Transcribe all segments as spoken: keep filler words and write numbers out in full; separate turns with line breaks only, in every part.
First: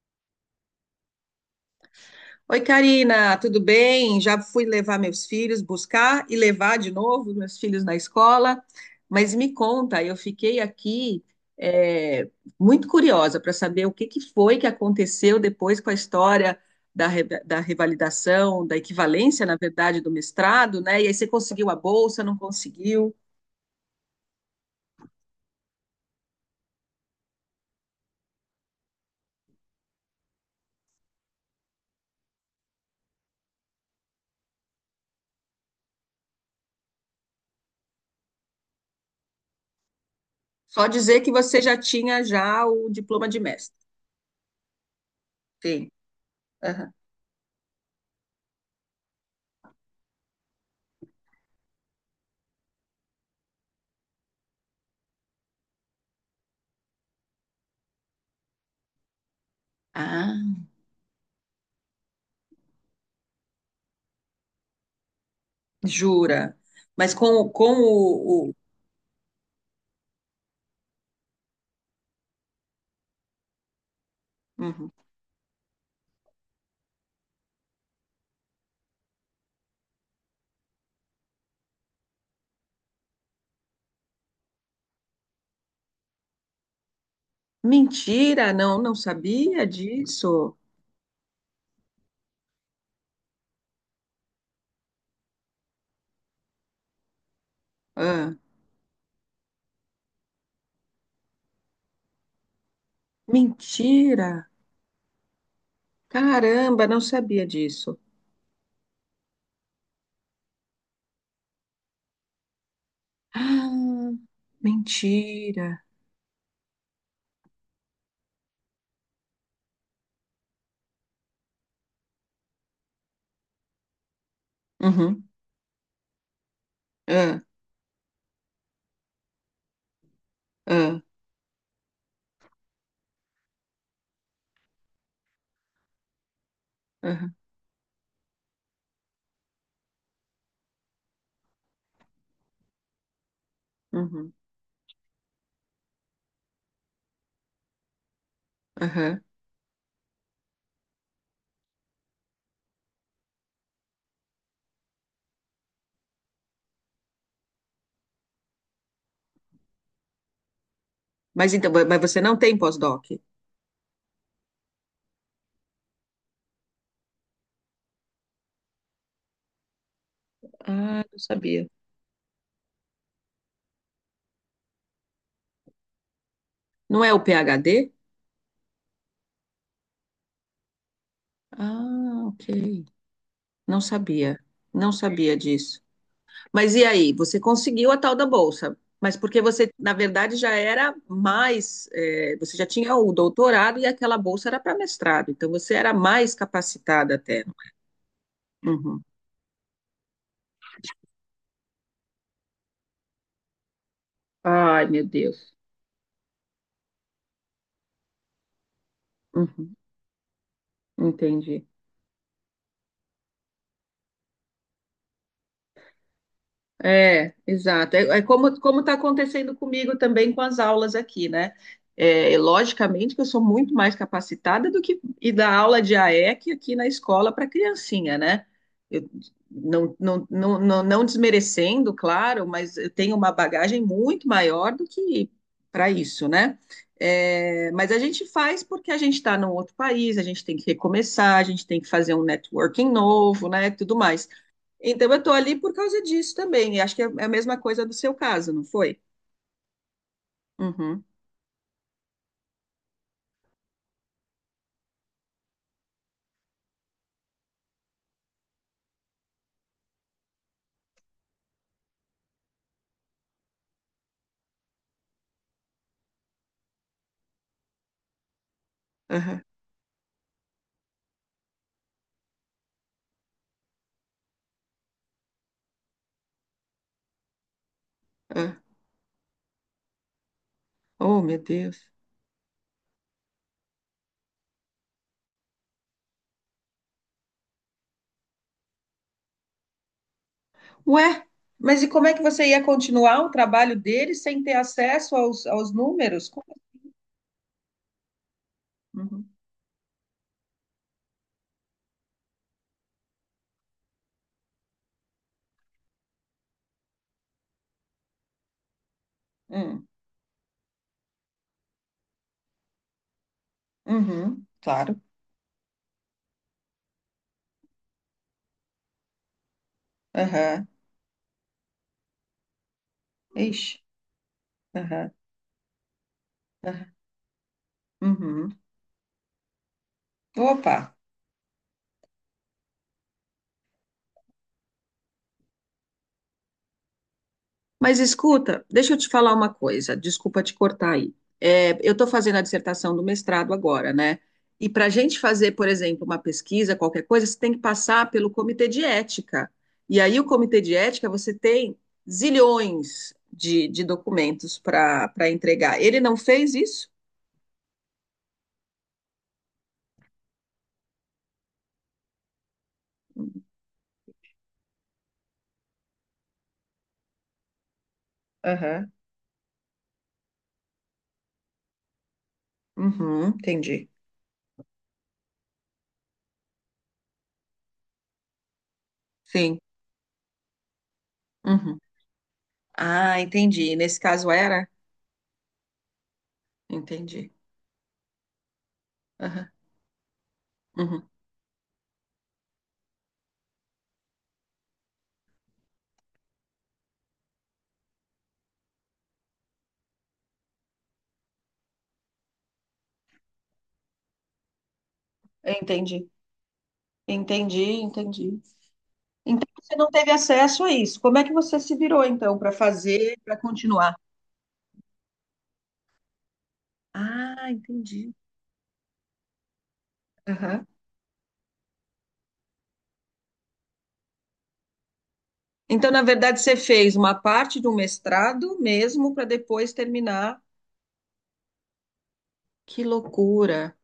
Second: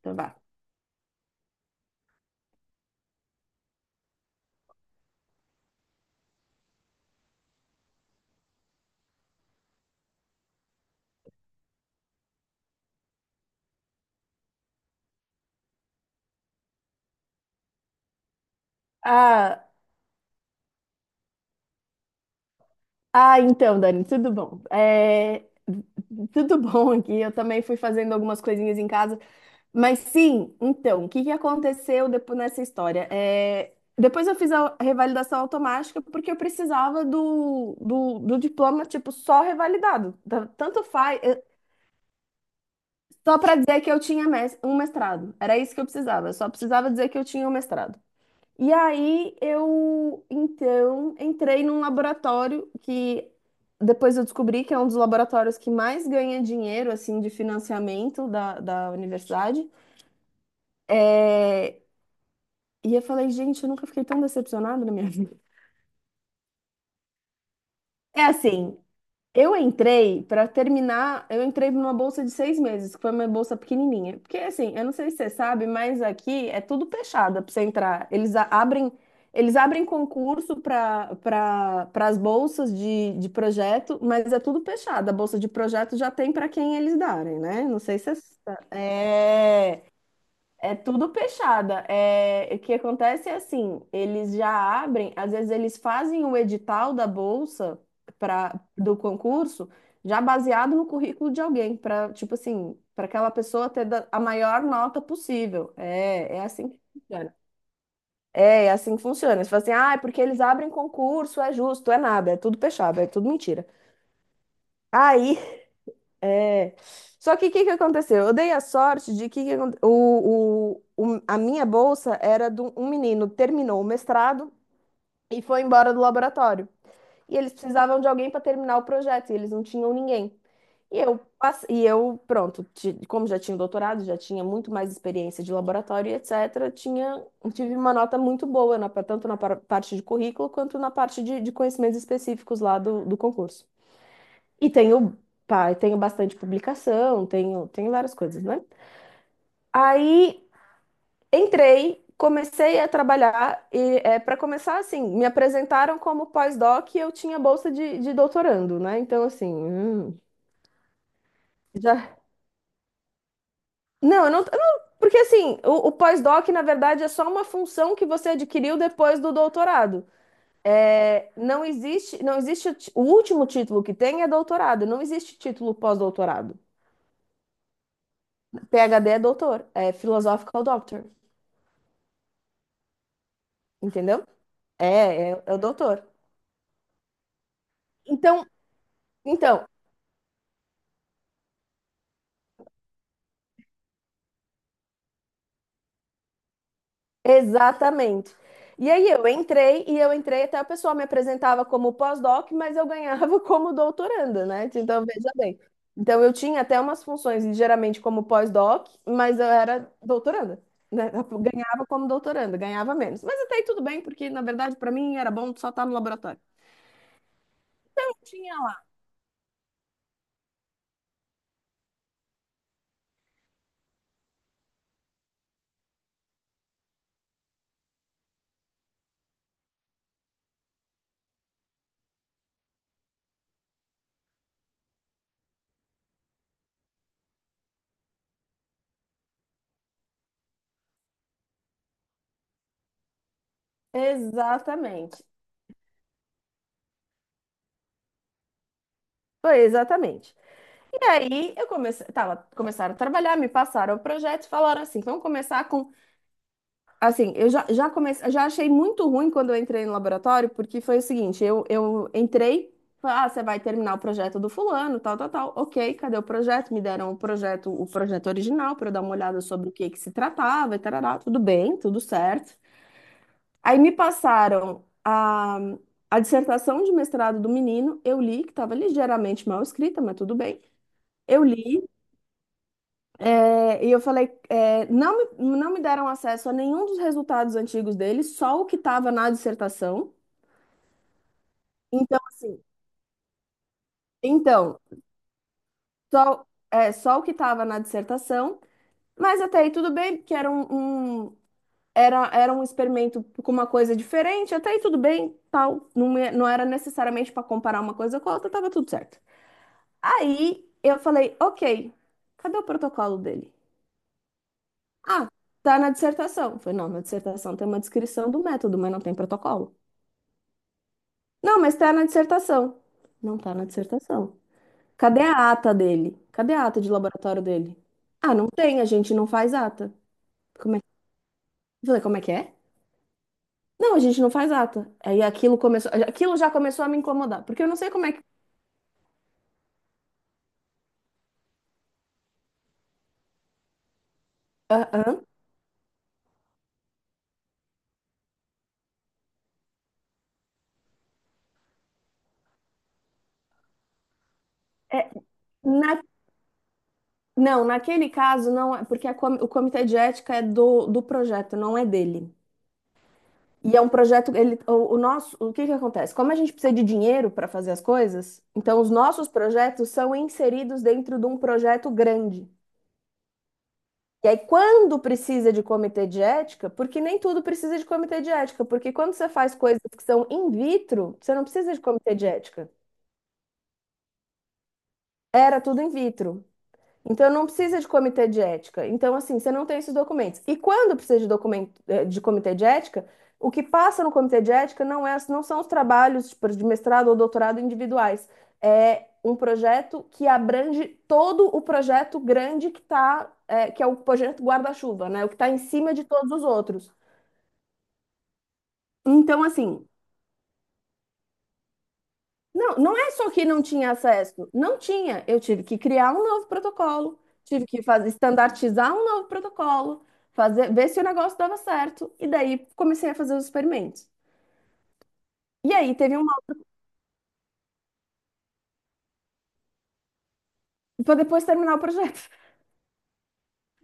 Então vá.
Oi, Karina, tudo bem? Já fui levar meus filhos, buscar e levar de novo meus filhos na escola. Mas me conta, eu fiquei aqui é, muito curiosa para saber o que que foi que aconteceu depois com a história da, re- da revalidação, da equivalência, na
Ah,
verdade, do mestrado, né? E aí você conseguiu a bolsa, não conseguiu?
ah, então, Dani, tudo bom? É, tudo bom aqui. Eu também fui fazendo algumas coisinhas em casa. Mas sim, então, o que que aconteceu depois nessa história? É, depois eu fiz a revalidação automática porque eu precisava do, do, do diploma, tipo, só revalidado. Tá- Tanto
Só
faz,
dizer que
eu-
você já tinha já o diploma
só
de
para
mestre.
dizer que eu tinha mes- um mestrado. Era isso que eu
Sim.
precisava. Eu só precisava
Aham.
dizer que eu tinha um mestrado. E aí eu então entrei num laboratório que depois eu descobri que é um dos laboratórios que mais ganha dinheiro assim de financiamento da, da universidade.
Ah,
É, E eu falei, gente, eu nunca fiquei tão decepcionada na minha vida.
jura? Mas com, com
É
o, o...
assim, eu entrei para terminar, eu entrei numa bolsa de seis meses, que foi uma bolsa pequenininha. Porque assim, eu
Uhum.
não sei se você sabe, mas aqui é tudo fechado para você entrar. Eles a- abrem, eles abrem concurso para para as bolsas de, de projeto, mas é tudo fechado. A bolsa de projeto já tem para quem eles darem, né? Não sei se você
Mentira, não, não sabia disso.
é tudo fechada. É, o que acontece é assim, eles já abrem, às vezes eles fazem o edital da bolsa
Ah,
para do concurso já baseado no currículo de alguém, para tipo assim, para aquela pessoa ter da- a
mentira.
maior nota possível. É, é assim que
Caramba, não
funciona.
sabia disso.
É, é assim que funciona. Você fala assim, ah, é porque eles abrem concurso, é justo, é nada, é tudo fechado, é tudo mentira.
Ah,
Aí
mentira.
É. Só que o que que aconteceu? Eu dei a sorte de que que aconte- o, o, o- a minha bolsa era de um um menino que terminou o mestrado
Uhum.
e foi embora do laboratório. E
Ah,
eles precisavam de alguém para terminar o projeto, e eles não tinham ninguém. E
ah,
eu, passe- e eu pronto, ti- como já tinha doutorado, já tinha muito mais experiência de laboratório, etcétera, tinha,
aham,
tive uma nota muito boa, na, tanto na par- parte de currículo quanto na parte de, de conhecimentos específicos lá do, do concurso.
uhum,
E tenho, pá, eu tenho bastante publicação, tenho, tenho várias coisas, né?
aham.
Aí entrei, comecei a trabalhar e é, para começar assim, me apresentaram como pós-doc e eu tinha bolsa de, de doutorando, né? Então assim, hum,
Mas então, mas
já
você não tem pós-doc?
não, eu não, eu não- porque assim, o, o pós-doc na verdade é só uma função que você adquiriu depois do doutorado.
Ah, não
É, não
sabia.
existe, não existe o ti- o último título que tem é doutorado, não existe título pós-doutorado.
Não é o PhD?
PhD é doutor, é philosophical doctor.
Ah, ok. Não
Entendeu?
sabia.
É,
Não sabia
é, é o
disso.
doutor.
Mas e aí? Você conseguiu a tal da
Então,
bolsa, mas porque
então,
você, na verdade, já era mais, eh, você já tinha o doutorado e aquela bolsa era para mestrado, então você era mais capacitada até.
exatamente. E
Uhum.
aí eu entrei, e eu entrei até o pessoal me apresentava como pós-doc, mas eu ganhava como doutoranda, né?
Ai, meu
Então, veja
Deus.
bem. Então, eu tinha até umas funções, ligeiramente como pós-doc, mas eu
Uhum.
era doutoranda, né? Eu
Entendi.
ganhava como doutoranda, ganhava menos. Mas até aí tudo bem, porque na verdade para mim era bom só estar no laboratório.
É, exato. É, é como
Tinha
como
lá.
está acontecendo comigo também com as aulas aqui, né? É, logicamente que eu sou muito mais capacitada do que ir dar aula de A E C aqui na escola para criancinha, né? Eu, não, não, não, não, não desmerecendo, claro, mas eu tenho uma bagagem muito maior do que para isso, né? É, mas a gente faz porque a gente está num outro país, a gente tem que recomeçar, a gente tem que fazer um networking novo, né? Tudo mais. Então, eu
Exatamente.
estou ali por causa disso também. E acho que é é a mesma coisa do seu caso, não foi?
Foi exatamente.
Uhum,
E aí eu comecei, tava, começaram a trabalhar, me passaram o projeto e falaram assim, vamos começar com, assim, eu já, já comecei, já achei muito ruim quando eu entrei no laboratório, porque foi o seguinte, eu, eu entrei, falei, ah, você vai terminar o projeto do fulano, tal, tal, tal, ok, cadê o projeto? Me deram o projeto, o projeto original para eu dar uma olhada
aham,
sobre o que que se tratava, e tarará, tudo bem, tudo certo. Aí me passaram a, a dissertação de mestrado do menino, eu li, que
ah.
estava ligeiramente mal escrita, mas tudo bem.
Oh, meu
Eu li.
Deus.
É, e eu falei, é, não me, Não me deram acesso a nenhum dos resultados antigos dele, só o que estava na dissertação.
Ué, mas e como é
Então,
que você
assim,
ia continuar o trabalho dele sem ter
então,
acesso aos, aos números? Como-
só,
é?
é, só o que estava na dissertação,
Uhum,
mas até aí tudo bem, porque era um, um- era, era um experimento com uma coisa diferente, até aí tudo bem, tal, não, é- não era necessariamente para comparar uma coisa com a outra, estava tudo certo.
hum,
Aí eu falei, ok, cadê o protocolo dele?
uhum, claro.
Ah, tá na dissertação. Eu falei, não, na dissertação tem uma descrição do método, mas não tem protocolo.
Aham,
Não, mas tá na dissertação. Não tá na
Ixi,
dissertação.
aham,
Cadê a ata dele? Cadê a ata de
aham,
laboratório dele? Ah, não
uhum.
tem, a gente não faz ata. Como é...
Opa.
Eu falei, como é que é? Não, a gente não faz ata. Aí aquilo começou, aquilo já começou a me incomodar, porque eu não sei
Mas
como é que.
escuta, deixa eu te falar uma coisa, desculpa te cortar aí. É, eu estou fazendo a dissertação do mestrado agora, né? E para a
Ah,
gente
hã?
fazer, por exemplo, uma pesquisa, qualquer coisa, você tem que passar pelo comitê de ética. E aí, o comitê de ética, você tem zilhões de, de documentos para para entregar. Ele
Na-
não fez isso?
Não, naquele caso não é, porque a com- o comitê de ética é do, do projeto, não é dele. E é um projeto, ele, o, o nosso, o que que acontece? Como a gente precisa de dinheiro para fazer as coisas, então os
Aham,
nossos projetos são inseridos dentro de um projeto grande.
Uhum, entendi.
E aí, quando precisa de comitê de ética, porque nem tudo precisa de comitê de ética, porque quando você faz
Sim.
coisas que são in vitro, você não precisa
Uhum.
de comitê de ética.
Ah, entendi. Nesse caso era?
Era tudo in vitro. Então
Entendi.
não precisa de comitê de ética. Então, assim,
Aham,
você não tem esses documentos. E quando
uhum.
precisa de documento, eh, de comitê de ética, o que passa no comitê de ética não é, não são os trabalhos, tipo, de mestrado ou doutorado individuais. É um projeto que abrange todo o projeto grande que tá, eh, que é o projeto guarda-chuva, né? O que está em cima de
Entendi,
todos os outros.
entendi, entendi.
Então,
Então você
assim,
não teve acesso a isso. Como é que você se virou então para
não, não é
fazer,
só
para
que não tinha
continuar?
acesso. Não tinha. Eu tive que criar um novo protocolo,
Ah,
tive que fazer,
entendi.
estandartizar um novo protocolo,
Aham.
fazer, ver se o negócio dava certo. E daí comecei a fazer os experimentos. E
Então,
aí
na
teve uma.
verdade, você fez uma parte de um mestrado mesmo para depois terminar.
Para depois terminar o projeto.
Que loucura!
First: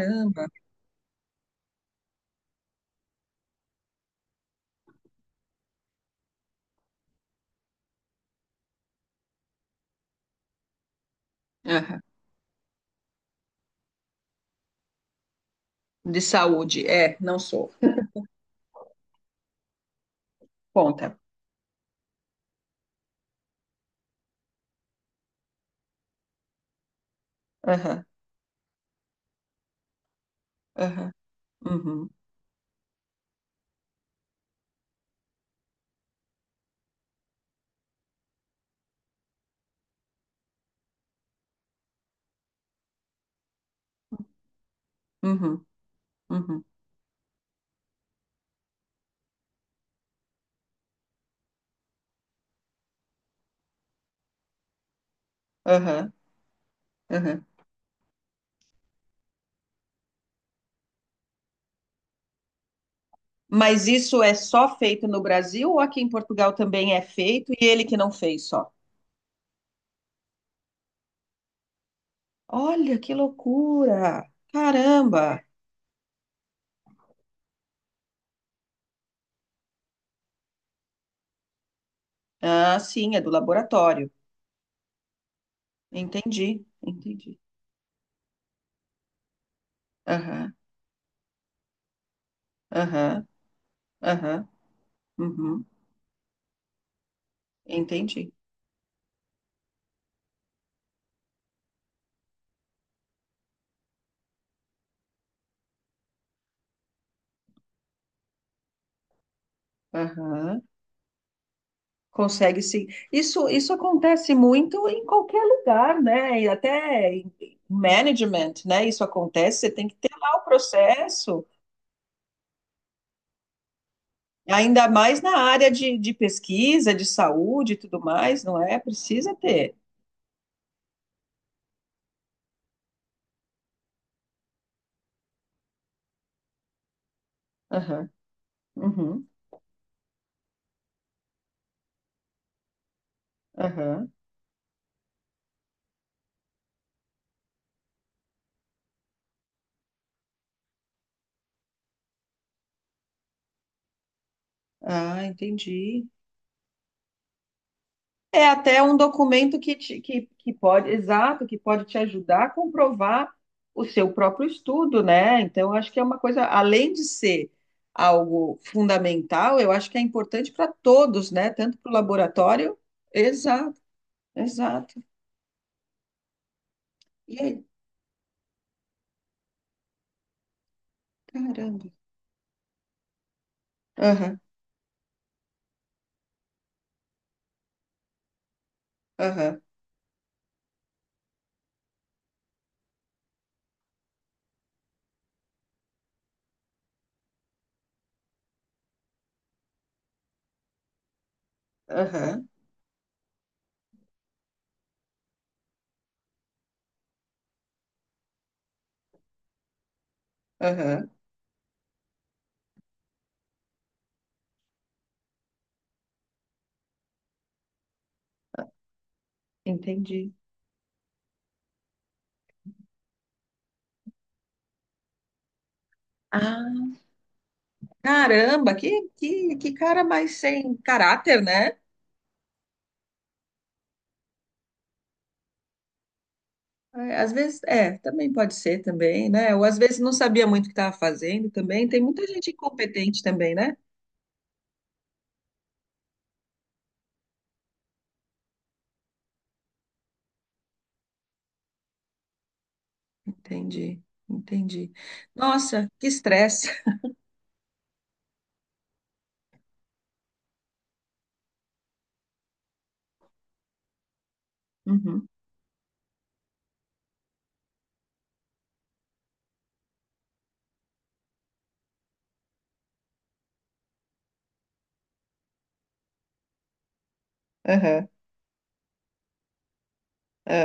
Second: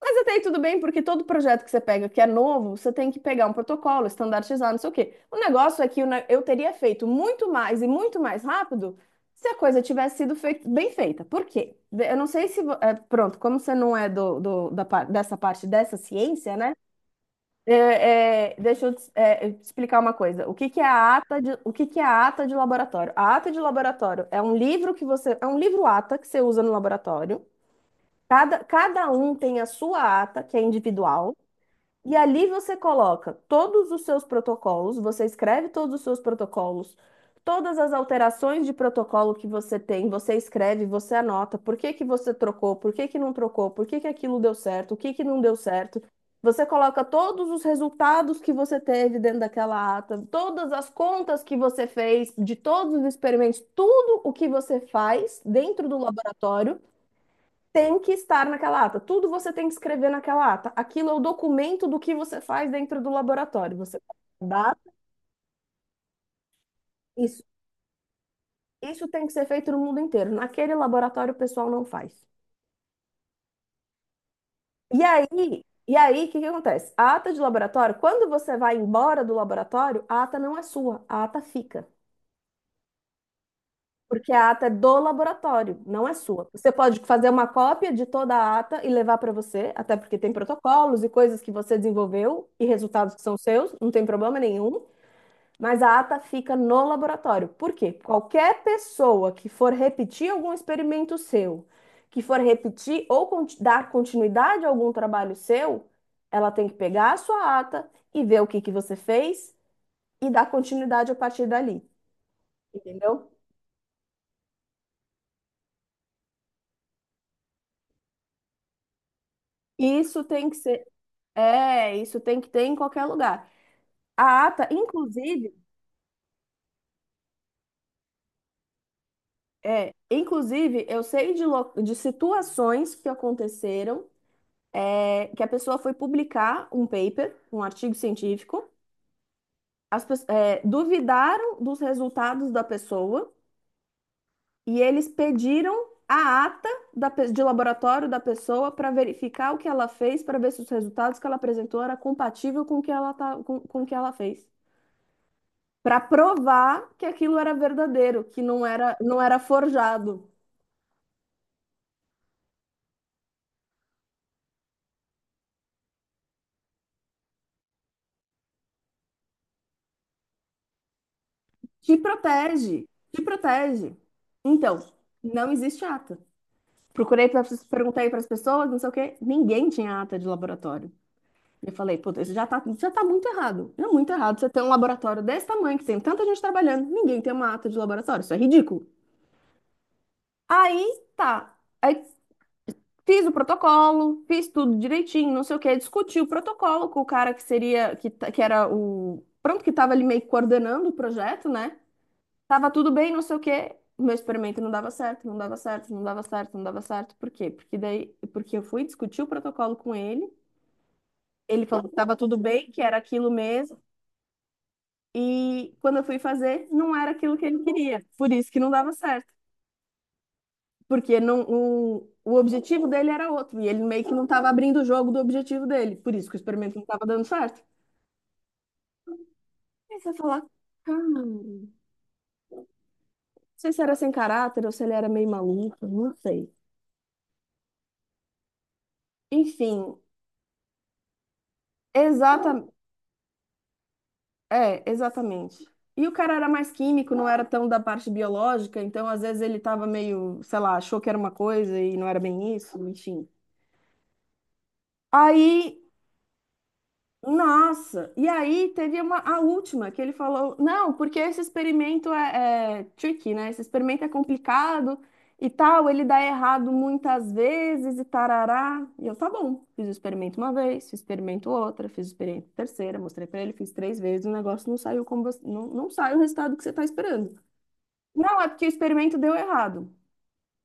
Mas até aí tudo bem, porque todo projeto que você pega que é novo, você tem que pegar um protocolo, estandardizar, não sei o quê. O negócio é que eu ne- eu teria feito muito mais e muito mais rápido se a coisa tivesse sido fei- bem feita. Por quê?
Aham.
Eu não sei se. vo- é, pronto, como você não é do, do- da, par- dessa parte dessa
De
ciência, né?
saúde. É, não sou.
É, é, deixa eu te- é, Te explicar uma coisa. O que que é a
Conta.
ata de, o que que é a ata de laboratório? A ata de laboratório é um livro que você. É um livro ata que você usa no laboratório.
Aham,
Cada, cada um tem a sua ata, que é
aham,
individual,
uhum,
e ali você coloca todos os seus protocolos, você escreve todos os seus protocolos, todas as alterações de protocolo que você tem, você escreve, você anota por que que você trocou, por que que não trocou, por que que aquilo deu certo, o que que não deu
uhum,
certo.
uhum,
Você coloca todos os resultados que você teve dentro daquela ata, todas as contas que você fez, de todos os experimentos, tudo o que você faz dentro do
aham,
laboratório
aham.
tem que estar naquela ata. Tudo você tem que escrever naquela ata. Aquilo é o documento do que você faz dentro do laboratório.
Mas
Você
isso é só
dá
feito no Brasil ou aqui em Portugal também é
isso.
feito e ele que não fez só?
Isso tem que ser feito no mundo inteiro. Naquele laboratório o pessoal não faz.
Olha que loucura!
E aí,
Caramba!
e aí, o que que acontece? A ata de laboratório, quando você vai embora do laboratório, a ata não é sua, a ata fica.
Ah, sim, é do laboratório.
Porque a ata é do laboratório, não é sua.
Entendi,
Você pode fazer
entendi.
uma cópia de toda a ata e levar para você, até porque tem
Aham,
protocolos e coisas que você desenvolveu e resultados que
aham,
são seus, não tem problema
aham,
nenhum.
uhum,
Mas a ata fica no laboratório. Por quê?
entendi.
Qualquer pessoa que for repetir algum experimento seu, que for repetir ou conti- dar continuidade a algum trabalho seu, ela tem que pegar a sua ata e ver o que que você fez e dar
Aham.
continuidade a partir dali.
Consegue sim.
Entendeu?
Isso, isso acontece muito em qualquer lugar, né? E até em em management, né? Isso acontece, você tem que ter
Isso
lá o
tem que ser,
processo,
é, isso tem que ter em qualquer lugar. A ata,
ainda mais na
inclusive,
área de, de pesquisa, de saúde e tudo mais, não é? Precisa ter.
é, Inclusive, eu sei de, lo- de situações que aconteceram é, que a pessoa foi publicar um paper, um artigo
Aham,
científico,
uhum,
as, pe- é, duvidaram dos resultados da pessoa
aham.
e eles pediram a ata da de laboratório da pessoa para verificar o que ela fez, para ver se os resultados que ela apresentou era compatível com o que ela, tá, com, com o que ela fez.
Ah,
Para
entendi.
provar que aquilo era verdadeiro, que
É
não
até um
era, não era
documento que, te- que,
forjado.
que pode, exato, que pode te ajudar a comprovar o seu próprio estudo, né? Então, eu acho que é uma coisa, além de ser algo fundamental, eu acho que é importante para todos, né? Tanto para o
Te
laboratório.
protege, te
Exato,
protege. Então,
exato.
não existe ata. Procurei
E
para
aí,
perguntei para as pessoas, não sei o quê, ninguém tinha ata de laboratório. Eu
caramba.
falei, puta, isso já tá, já tá muito errado. É muito errado
Aham,
você ter um laboratório desse tamanho, que tem tanta gente trabalhando, ninguém tem uma ata de laboratório, isso é ridículo.
aham,
Aí tá. Aí fiz o protocolo, fiz tudo direitinho, não sei o quê, discuti o protocolo com o cara que seria, que, ta- que era o, pronto, que estava ali meio que coordenando o projeto, né?
aham,
Tava tudo bem, não sei o quê. O Meu experimento não dava certo, não dava certo, não dava certo, não dava certo. Por quê? Porque daí, porque eu fui discutir o protocolo com ele.
aham.
Ele falou que tava tudo bem, que era aquilo mesmo. E quando eu fui fazer, não era aquilo que ele queria. Por isso que não dava certo.
Entendi.
Porque não, o, O objetivo dele era outro. E ele meio que não tava abrindo o jogo do objetivo dele. Por isso que o experimento não
Ah,
estava dando certo.
caramba, que, que, que
Aí
cara
você vai
mais
falar,
sem
cara,
caráter,
não
né?
sei se era sem caráter ou se ele era meio maluco, não sei.
É, às vezes, é, também pode ser também, né? Ou às vezes
Enfim,
não sabia muito o que estava fazendo também. Tem muita gente
exatamente.
incompetente também, né?
É, exatamente. E o cara era mais químico, não era tão da parte biológica, então às vezes ele tava meio, sei lá, achou que era uma coisa e não era bem isso, enfim.
Entendi, entendi.
Aí
Nossa, que estresse.
nossa! E aí teve uma, a última que ele falou, não, porque esse experimento é, é tricky, né? Esse experimento é complicado
Uhum.
e tal, ele dá errado muitas vezes e tarará. E eu, tá bom, fiz o experimento uma vez, fiz o experimento outra, fiz o experimento terceira, mostrei pra ele, fiz três vezes, o negócio não saiu como você, não, não sai o resultado que você tá esperando.
Aham,
Não, é porque o experimento deu errado.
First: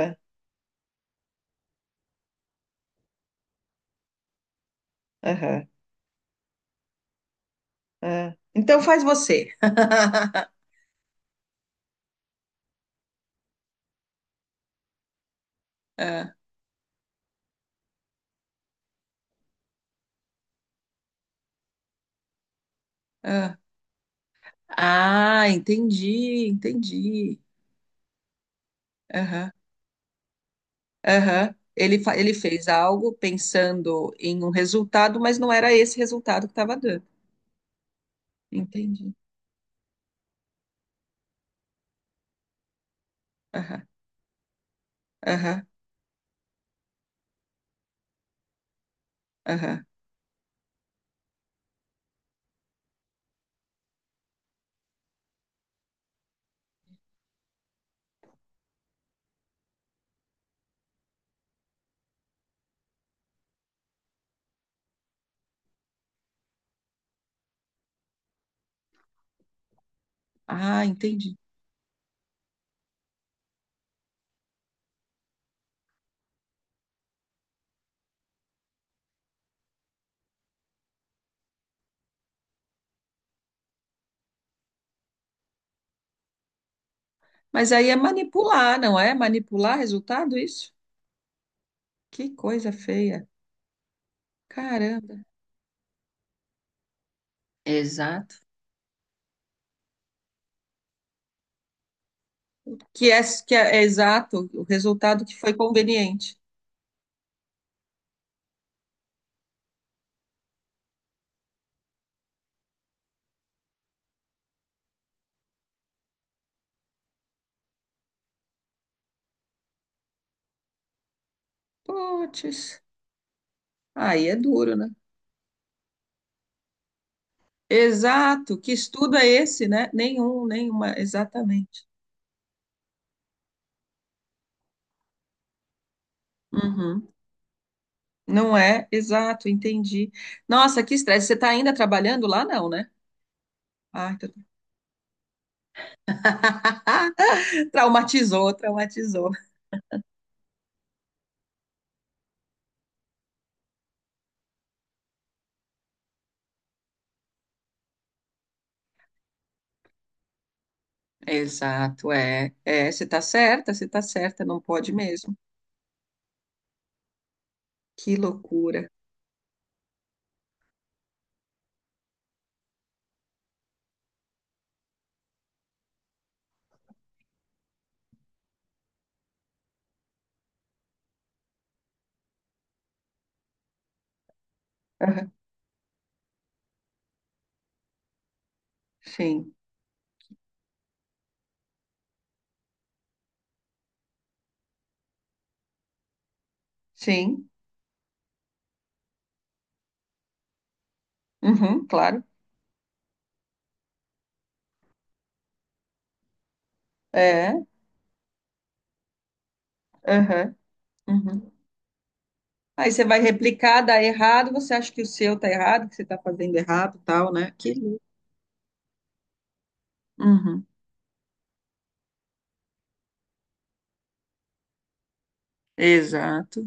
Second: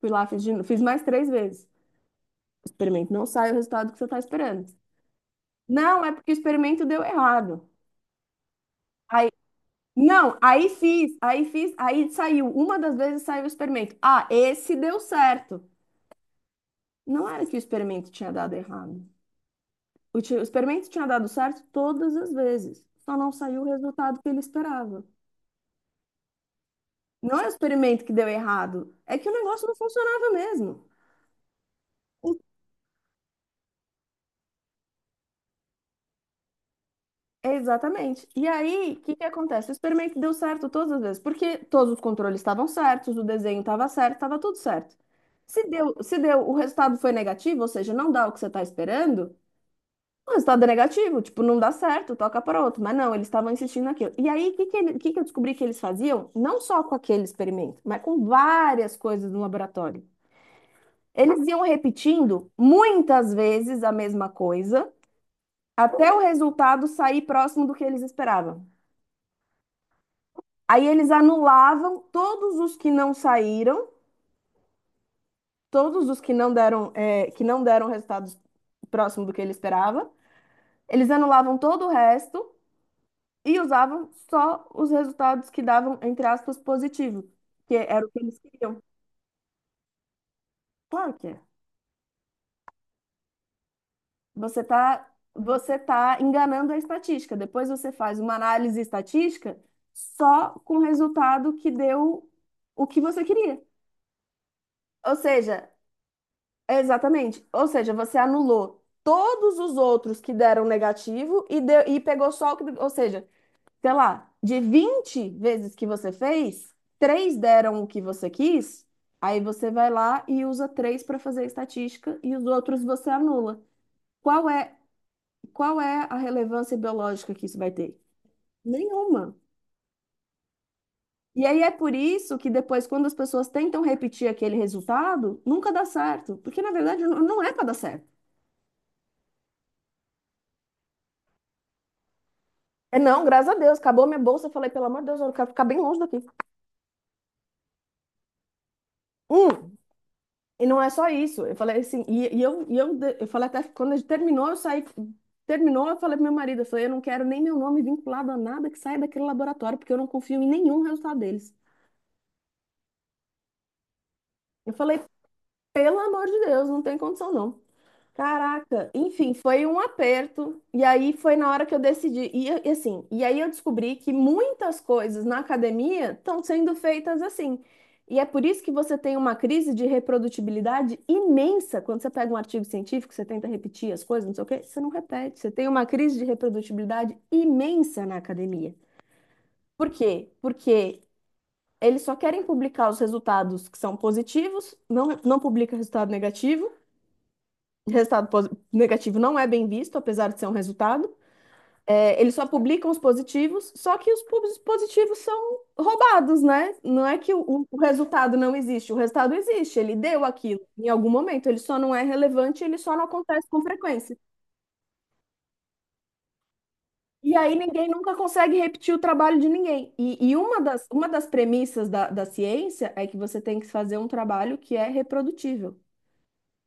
Fui lá, fiz, de novo, fiz mais três vezes. O experimento não sai o resultado que você tá esperando.
aham,
Não, é porque o experimento deu errado.
ah. Então faz você.
Não, aí fiz, aí fiz, aí saiu. Uma das vezes saiu o experimento. Ah, esse deu certo.
Ah,
Não era que o experimento tinha dado errado. O, ti- o experimento tinha dado certo todas as vezes. Só não
ah.
saiu o resultado que ele esperava.
Ah, entendi, entendi.
Não é o experimento que deu errado, é que o
Aham,
negócio não funcionava mesmo.
aham. Ele, fa- ele fez algo pensando em um resultado, mas não era esse resultado que estava dando.
Exatamente. E aí, o
Entendi.
que que acontece? O experimento deu certo todas as vezes, porque todos os controles estavam certos, o desenho
Aham,
estava certo, estava tudo certo.
aham,
Se deu, se deu, o resultado foi negativo, ou seja, não dá o que você está esperando.
aham.
Ah, o resultado é negativo, tipo, não dá certo, toca para outro. Mas não, eles estavam insistindo naquilo. E aí, o que que, ele- o que que eu descobri que eles faziam? Não só com aquele experimento, mas com várias coisas no laboratório. Eles iam repetindo muitas vezes a mesma coisa, até o resultado sair próximo do que eles esperavam.
Ah,
Aí eles
entendi.
anulavam todos os que não saíram, todos os que não deram, eh, que não deram resultados próximo do que ele esperava. Eles anulavam todo o resto e usavam só os resultados que davam, entre aspas, positivo,
Mas
que
aí é
era o que eles
manipular,
queriam.
não é? Manipular resultado, isso?
Claro que é.
Que coisa feia.
Você tá,
Caramba.
você tá enganando a estatística. Depois você faz uma
Exato.
análise estatística só com o resultado que deu o que
Que é,
você
que
queria.
é, é exato o
Ou
resultado que foi
seja,
conveniente.
exatamente. Ou seja, você anulou todos os outros que deram negativo e, deu, e pegou só o que. Ou seja, sei lá, de vinte vezes que você fez, três deram o que você quis, aí você vai lá e usa três para fazer a estatística e os
Puts,
outros você anula.
aí é
Qual
duro,
é,
né?
qual é a relevância biológica que isso vai ter?
Exato. Que estudo é
Nenhuma.
esse, né? Nenhum, nenhuma,
E aí é
exatamente.
por isso que depois, quando as pessoas tentam repetir aquele resultado, nunca dá certo. Porque, na verdade,
Uhum.
não não é para dar certo.
Não é? Exato, entendi. Nossa, que estresse. Você está ainda trabalhando lá? Não, né?
É não, graças a Deus, acabou
Ah,
minha
então...
bolsa. Eu falei, pelo amor de Deus, eu quero ficar bem longe daqui.
traumatizou, traumatizou.
Hum, E não é só isso. Eu falei assim, e, e eu, e eu, de- eu falei até que quando a gente terminou, eu saí, terminou, eu falei pro meu marido, eu falei, eu não quero nem meu nome vinculado a nada que saia daquele laboratório, porque eu não confio em nenhum resultado deles.
Exato, é. É, você tá certa, você tá certa, não
Eu
pode
falei,
mesmo.
pelo amor de Deus, não tem condição não.
Que loucura.
Caraca, enfim, foi um aperto. E aí foi na hora que eu decidi. E, e assim, e aí eu descobri que muitas coisas na academia estão sendo feitas assim. E é por isso que você tem uma crise de reprodutibilidade imensa. Quando você pega um artigo científico, você tenta repetir as coisas, não sei o quê, você não
Aham,
repete. Você tem uma crise de reprodutibilidade imensa na academia.
Sim,
Por quê? Porque eles só querem publicar os resultados que são positivos, não, não publica resultado negativo.
sim,
Resultado posi- negativo não é bem visto, apesar de ser um resultado.
uhum,
É,
claro.
eles só publicam os positivos, só que os pubs- positivos são roubados, né? Não é que o,
É,
o- o resultado não existe, o resultado existe, ele deu
aham,
aquilo em algum momento,
uhum.
ele só não é relevante, ele
Aí
só
você
não
vai
acontece com
replicar, dá
frequência.
errado, você acha que o seu tá errado, que você tá fazendo errado, tal,
E
né?
aí
Que
ninguém
louco.
nunca consegue repetir o trabalho de ninguém. E, e uma
Uhum.
das, uma das premissas da, da ciência é que você tem que fazer um trabalho que é reprodutível.
Exato,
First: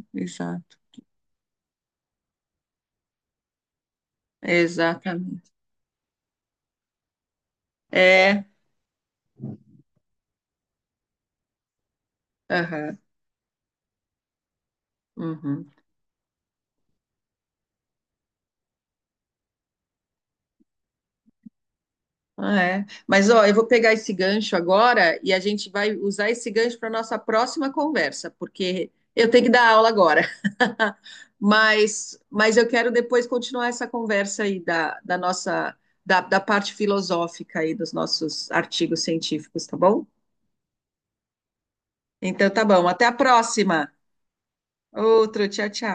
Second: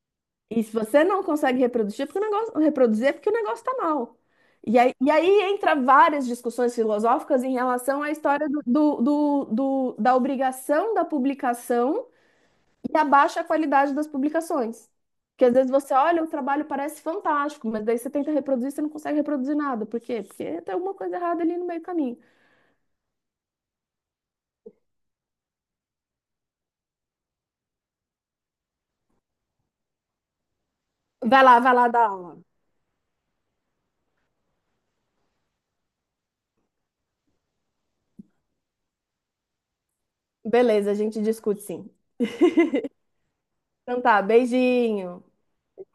E se
exato,
você não consegue reproduzir, é porque o negócio, reproduzir é porque o negócio está mal. E aí, e aí
exatamente.
entra várias discussões filosóficas em relação à
É,
história do, do- do- do- da obrigação da publicação e
aham,
a baixa qualidade das publicações. Porque às vezes
uhum.
você olha, o trabalho parece fantástico, mas daí você tenta reproduzir, você não consegue reproduzir nada. Por quê? Porque tem alguma coisa errada ali no meio do caminho.
Ah, é. Mas ó, eu vou pegar esse gancho agora e a gente vai usar esse gancho para nossa próxima conversa, porque eu tenho que dar aula agora.
Vai lá, vai lá dar
Mas,
aula.
mas eu quero depois continuar essa conversa aí da, da nossa, da, da parte filosófica aí dos nossos artigos científicos, tá bom?
Beleza, a gente discute sim.
Então tá bom, até a próxima.
Então tá, beijinho.
Outro, tchau, tchau.